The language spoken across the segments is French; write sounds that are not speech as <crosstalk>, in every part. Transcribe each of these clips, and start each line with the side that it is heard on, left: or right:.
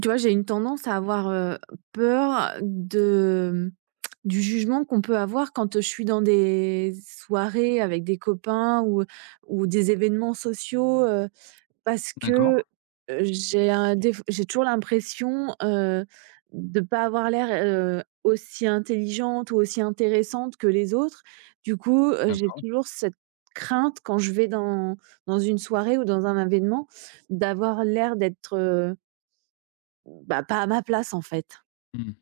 right: Tu vois, j'ai une tendance à avoir, peur de du jugement qu'on peut avoir quand je suis dans des soirées avec des copains ou des événements sociaux, parce
left: D'accord,
right: que, j'ai un déf j'ai toujours l'impression, de ne pas avoir l'air, aussi intelligente ou aussi intéressante que les autres. Du coup, j'ai
left: d'accord.
right: toujours cette crainte quand je vais dans une soirée ou dans un événement d'avoir l'air d'être, bah, pas à ma place, en fait.
left: Mmh.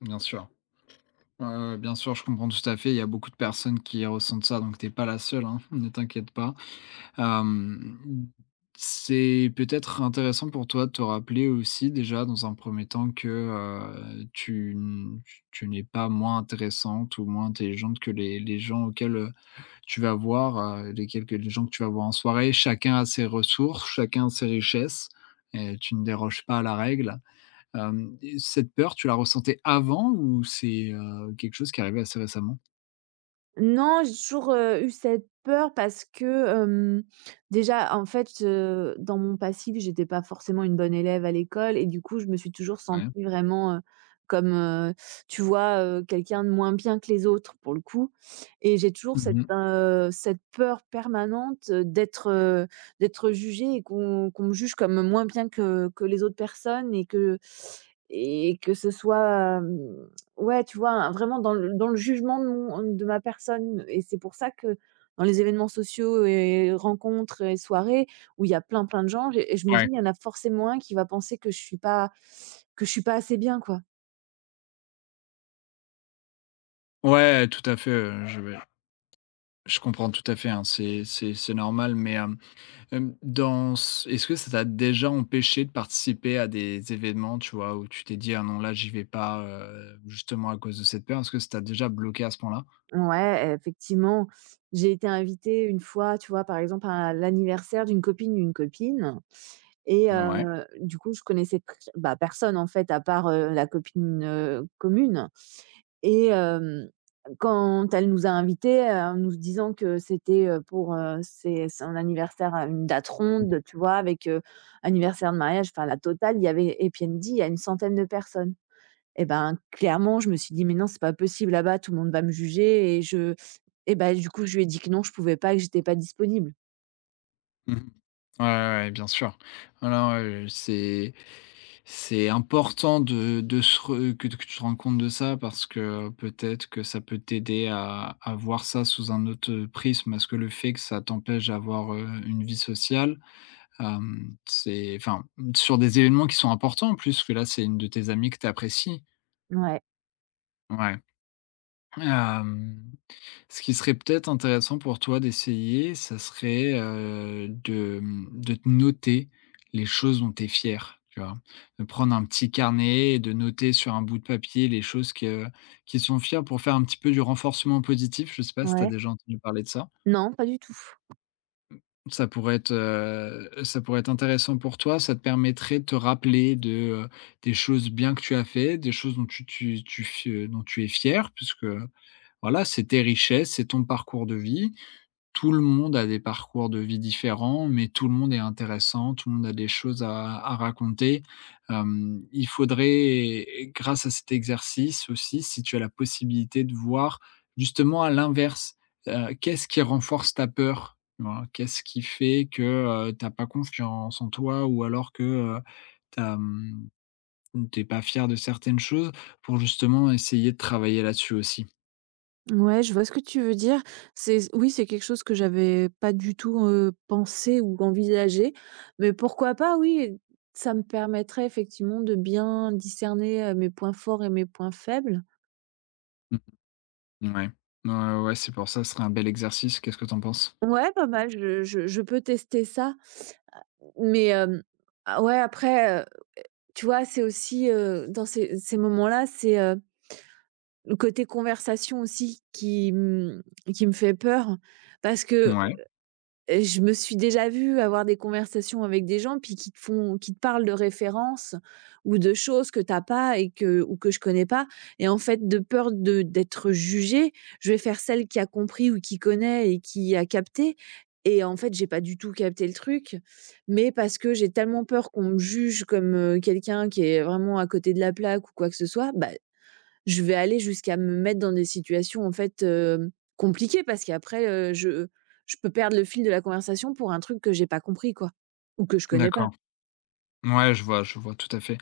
left: Bien sûr. Ouais, ouais, ouais, bien sûr, je comprends tout à fait. Il y a beaucoup de personnes qui ressentent ça, donc t'es pas la seule, hein, <laughs> ne t'inquiète pas. Hem, c'est peut-être intéressant pour toi de te rappeler aussi déjà dans un premier temps que, tu n'es pas moins intéressante ou moins intelligente que les gens auxquels, tu vas voir, les gens que tu vas voir en soirée. Chacun a ses ressources, chacun a ses richesses et tu ne déroges pas à la règle. Et cette peur, tu la ressentais avant ou c'est, quelque chose qui est arrivé assez récemment?
right: Non, j'ai toujours, eu cette peur parce que, hem, déjà, en fait, dans mon passif, j'étais pas forcément une bonne élève à l'école et du coup, je me suis toujours
left: Ouais.
right: sentie vraiment, comme, tu vois, quelqu'un de moins bien que les autres, pour le coup, et j'ai toujours cette,
left: Mmh.
right: cette peur permanente, d'être, d'être jugée et qu'on me juge comme moins bien que les autres personnes et que ce soit, ouais, tu vois, un vraiment dans le jugement de ma personne et c'est pour ça que dans les événements sociaux et rencontres et soirées où il y a plein, plein de gens, j'ai je me dis:
left: Ouais.
right: «Il y en a forcément un qui va penser que je suis pas que je suis pas assez bien, quoi».
left: Ouais, tout à fait, je comprends tout à fait, hein, c'est c'est normal, mais, dans ce est-ce que ça t'a déjà empêché de participer à des événements, tu vois, où tu t'es dit: «Ah non, là, j'y vais pas», justement à cause de cette peur? Est-ce que ça t'a déjà bloqué à ce point-là?
right: Ouais, effectivement, j'ai été invitée une fois, tu vois, par exemple, à l'anniversaire d'une copine et
left: Ouais.
right: du coup, je connaissais tr bah, personne, en fait, à part, la copine, commune. Et quand elle nous a invités, en nous disant que c'était, pour, ses son anniversaire à une date ronde, tu vois? Avec, anniversaire de mariage, enfin la totale, il y avait, et puis elle: «Il y a une centaine de personnes». Et ben, clairement, je me suis dit: «Mais non, c'est pas possible, là-bas tout le monde va me juger» et je et ben du coup, je lui ai dit que non, je pouvais pas, que j'étais pas disponible.
left: Mmh. Ouais, ouais, ouais, bien sûr. Alors, c'est important de se re que tu te rends compte de ça parce que peut-être que ça peut t'aider à voir ça sous un autre, prisme. Parce que le fait que ça t'empêche d'avoir, une vie sociale, c'est enfin, sur des événements qui sont importants en plus, que là, c'est une de tes amies que tu apprécies.
right: Ouais,
left: Ouais, hem ce qui serait peut-être intéressant pour toi d'essayer, ça serait, de te noter les choses dont tu es fier, tu vois? De prendre un petit carnet et de noter sur un bout de papier les choses que qui sont fiers pour faire un petit peu du renforcement positif. Je ne sais pas si tu as
right: ouais.
left: déjà entendu parler de ça?
right: Non, pas du tout.
left: Ça pourrait être, intéressant pour toi. Ça te permettrait de te rappeler de, heu, des choses bien que tu as fait, des choses dont tu tu tu f dont tu es fier puisque, voilà, c'est tes richesses, c'est ton parcours de vie. Tout le monde a des parcours de vie différents, mais tout le monde est intéressant, tout le monde a des choses à raconter. Il faudrait, grâce à cet exercice aussi, si tu as la possibilité de voir justement à l'inverse, qu'est-ce qui renforce ta peur? Tu vois? Qu'est-ce qui fait que, tu pas confiance en toi ou alors que, tu as, mmh, pas fier de certaines choses pour justement essayer de travailler là-dessus aussi.
right: Ouais, je vois ce que tu veux dire. C'est oui, c'est quelque chose que j'avais pas du tout, pensé ou envisagé, mais pourquoi pas, oui. Ça me permettrait effectivement de bien discerner, mes points forts et mes points faibles.
left: Mmh. Ouais. Ouais, ouais, ouais, c'est pour ça, ce serait un bel exercice. Qu'est-ce que t'en penses?
right: Ouais, pas mal, je peux tester ça, mais, ah ouais, après, tu vois, c'est aussi, dans ces moments-là, c'est, le côté conversation aussi qui, mmh, qui me fait peur parce que
left: Ouais,
right: Je me suis déjà vue avoir des conversations avec des gens, puis qui te parlent de références ou de choses que t'as pas et que ou que je connais pas, et en fait, de peur de d'être jugée, je vais faire celle qui a compris ou qui connaît et qui a capté, et en fait, j'ai pas du tout capté le truc, mais parce que j'ai tellement peur qu'on me juge comme, quelqu'un qui est vraiment à côté de la plaque ou quoi que ce soit, bah je vais aller jusqu'à me mettre dans des situations, en fait, compliquées parce qu'après, je peux perdre le fil de la conversation pour un truc que j'ai pas compris, quoi, ou que je connais pas.
left: d'accord. Ouais, je vois tout à fait.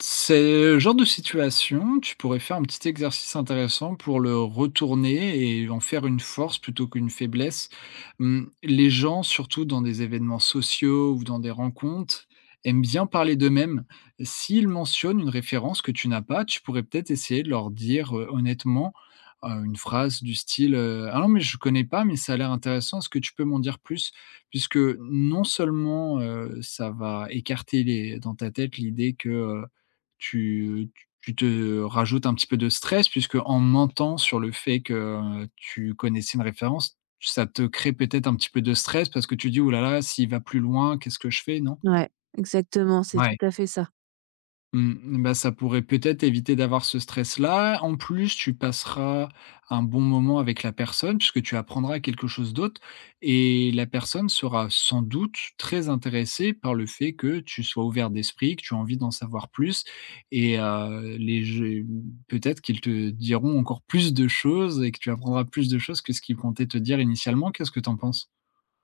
left: C'est le genre de situation, tu pourrais faire un petit exercice intéressant pour le retourner et en faire une force plutôt qu'une faiblesse. Mmh, les gens, surtout dans des événements sociaux ou dans des rencontres, aiment bien parler d'eux-mêmes. S'ils mentionnent une référence que tu n'as pas, tu pourrais peut-être essayer de leur dire, honnêtement, une phrase du style, «Ah non, mais je connais pas, mais ça a l'air intéressant, est-ce que tu peux m'en dire plus?» puisque non seulement, ça va écarter les dans ta tête l'idée que, tu tu te rajoutes un petit peu de stress puisque en mentant sur le fait que tu connaissais une référence, ça te crée peut-être un petit peu de stress parce que tu dis: «Ouh là là, s'il va plus loin, qu'est-ce que je fais?» non?
right: Ouais, exactement, c'est tout
left: Ouais.
right: à fait ça.
left: Mmh, bah, ça pourrait peut-être éviter d'avoir ce stress-là. En plus, tu passeras un bon moment avec la personne puisque tu apprendras quelque chose d'autre et la personne sera sans doute très intéressée par le fait que tu sois ouvert d'esprit, que tu as envie d'en savoir plus et les je peut-être qu'ils te diront encore plus de choses et que tu apprendras plus de choses que ce qu'ils comptaient te dire initialement. Qu'est-ce que tu en penses?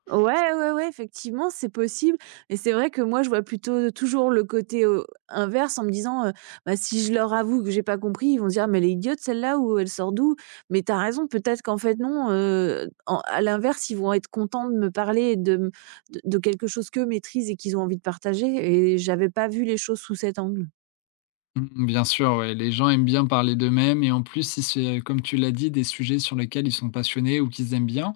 right: Ouais, ouais, ouais, effectivement, c'est possible, et c'est vrai que moi, je vois plutôt toujours le côté, inverse en me disant, «Bah, si je leur avoue que j'ai pas compris, ils vont se dire: "Mais elle est idiote celle-là" ou "Elle sort d'où?" Mais t'as raison, peut-être qu'en fait non, en à l'inverse, ils vont être contents de me parler et de quelque chose qu'eux maîtrisent et qu'ils ont envie de partager, et j'avais pas vu les choses sous cet angle.
left: Mmh, bien sûr, ouais, les gens aiment bien parler d'eux-mêmes et en plus, si c'est, comme tu l'as dit, des sujets sur lesquels ils sont passionnés ou qu'ils aiment bien.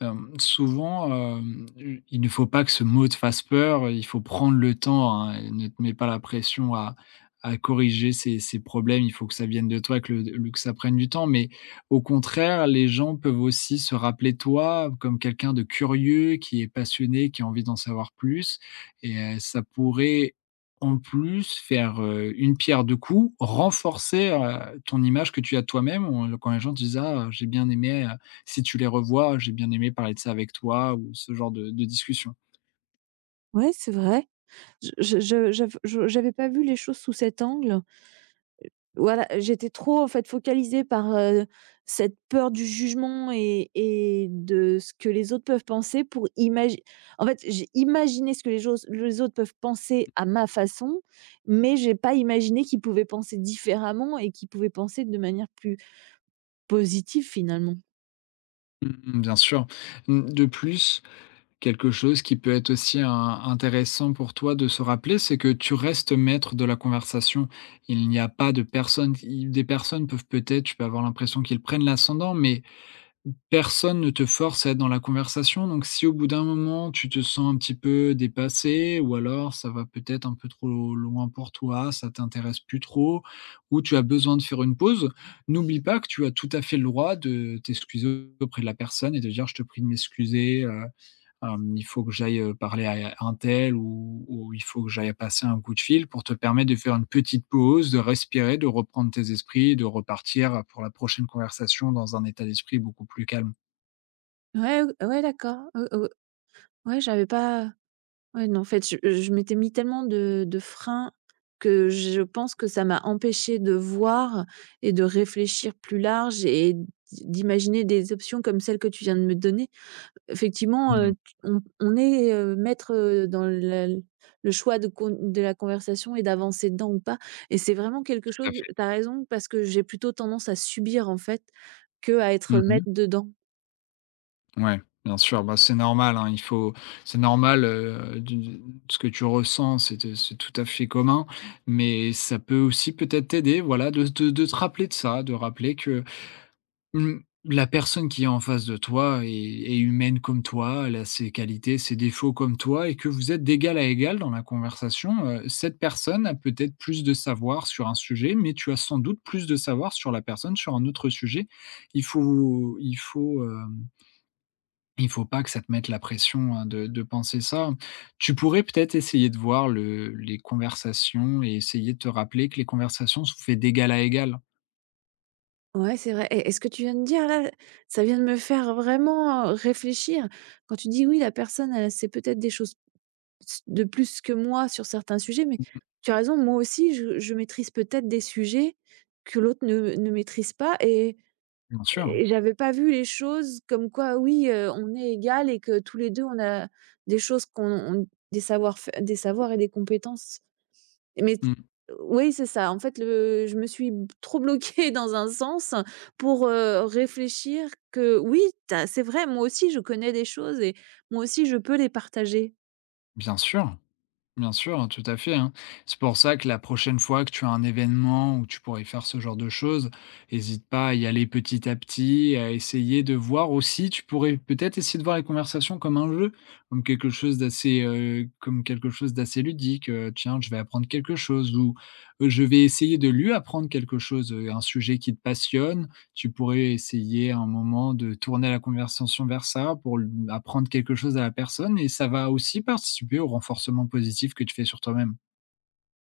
left: Souvent, hem, il ne faut pas que ce mot te fasse peur, il faut prendre le temps, hein, et ne te mets pas la pression à corriger ces problèmes, il faut que ça vienne de toi, que le que ça prenne du temps, mais au contraire, les gens peuvent aussi se rappeler de toi comme quelqu'un de curieux, qui est passionné, qui a envie d'en savoir plus et ça pourrait en plus faire, une pierre deux coups, renforcer, ton image que tu as de toi-même, on quand les gens te disent: «Ah, j'ai bien aimé, si tu les revois, j'ai bien aimé parler de ça avec toi ou ce genre de discussion.
right: Ouais, c'est vrai. Je j'avais pas vu les choses sous cet angle. Voilà, j'étais trop en fait focalisée par, cette peur du jugement et de ce que les autres peuvent penser pour imagi en fait, j'ai imaginé ce que les autres peuvent penser à ma façon, mais j'ai pas imaginé qu'ils pouvaient penser différemment et qu'ils pouvaient penser de manière plus positive finalement.
left: Mmh, bien sûr. Mmh, de plus, quelque chose qui peut être aussi intéressant pour toi de se rappeler, c'est que tu restes maître de la conversation. Il n'y a pas de personnes, des personnes peuvent peut-être, tu peux avoir l'impression qu'ils prennent l'ascendant, mais personne ne te force à être dans la conversation, donc si au bout d'un moment tu te sens un petit peu dépassé ou alors ça va peut-être un peu trop loin pour toi, ça t'intéresse plus trop ou tu as besoin de faire une pause, n'oublie pas que tu as tout à fait le droit de t'excuser auprès de la personne et de dire: «Je te prie de m'excuser, heu». Il faut que j'aille, parler à untel ou il faut que j'aille passer un coup de fil pour te permettre de faire une petite pause, de respirer, de reprendre tes esprits, de repartir pour la prochaine conversation dans un état d'esprit beaucoup plus calme.
right: Ouais, ouais, d'accord. Ouais, j'avais pas ouais, non, en fait, je m'étais mis tellement de freins que je pense que ça m'a empêché de voir et de réfléchir plus large et d'imaginer des options comme celle que tu viens de me donner. Effectivement,
left: Mmh,
right: tu on est, maître, dans la le choix de la conversation et d'avancer dedans ou pas, et c'est vraiment quelque
left: tout à
right: chose,
left: fait.
right: tu as raison, parce que j'ai plutôt tendance à subir, en fait, que à être
left: Mmh.
right: maître dedans.
left: Ouais, bien sûr, bah, c'est normal, hein, il faut c'est normal, du ce que tu ressens, c'est tout à fait commun, mais ça peut aussi peut-être t'aider, voilà, de te rappeler de ça, de rappeler que Mmh, la personne qui est en face de toi est humaine comme toi, elle a ses qualités, ses défauts comme toi et que vous êtes d'égal à égal dans la conversation, cette personne a peut-être plus de savoir sur un sujet, mais tu as sans doute plus de savoir sur la personne sur un autre sujet. Il faut il faut, hem, il faut pas que ça te mette la pression, hein, de penser ça. Tu pourrais peut-être essayer de voir le les conversations et essayer de te rappeler que les conversations sont faites d'égal à égal.
right: Ouais, c'est vrai, et ce que tu viens de dire là, ça vient de me faire vraiment, réfléchir. Quand tu dis: «Oui, la personne, elle sait peut-être des choses s de plus que moi sur certains sujets», mais tu as raison, moi aussi je maîtrise peut-être des sujets que l'autre ne maîtrise pas, et
left: Bien sûr.
right: et j'avais pas vu les choses comme quoi oui, on est égal et que tous les 2 on a des choses qu'on on des savoirs et des compétences. Mais t
left: Mmh.
right: oui, c'est ça. En fait, le je me suis b trop bloquée <laughs> dans un sens pour, réfléchir que oui, tu c'est vrai, moi aussi je connais des choses, et moi aussi je peux les partager.
left: Bien sûr. Bien sûr, hein, tout à fait, hein. C'est pour ça que la prochaine fois que tu as un événement où tu pourrais faire ce genre de choses, hésite pas à y aller petit à petit, à essayer de voir aussi, tu pourrais peut-être essayer de voir les conversations comme un jeu, comme quelque chose d'assez ludique, tiens, je vais apprendre quelque chose ou, je vais essayer de lui apprendre quelque chose, un sujet qui te passionne. Tu pourrais essayer à un moment de tourner la conversation vers ça pour apprendre quelque chose à la personne et ça va aussi participer au renforcement positif que tu fais sur toi-même.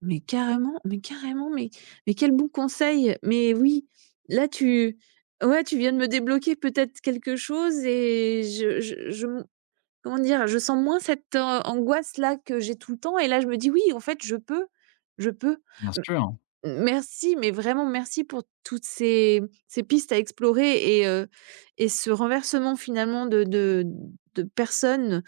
right: Mais carrément, mais carrément, mais quel bon conseil! Mais oui, là tu ouais, tu viens de me débloquer peut-être quelque chose et je m comment dire? Je sens moins cette, angoisse là que j'ai tout le temps et là je me dis: «Oui, en fait je peux, je peux».
left: Bien sûr,
right: Merci, mais vraiment merci pour toutes ces pistes à explorer et ce renversement finalement de personnes,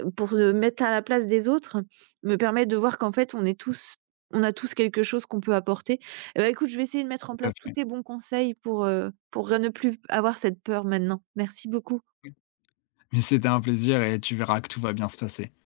right: pour se mettre à la place des autres, me permet de voir qu'en fait on est tous on a tous quelque chose qu'on peut apporter. Et ben écoute, je vais essayer de mettre en
left: tout à
right: place tous
left: fait.
right: tes bons conseils pour ne plus avoir cette peur maintenant. Merci beaucoup.
left: Mais c'était un plaisir et tu verras que tout va bien se passer.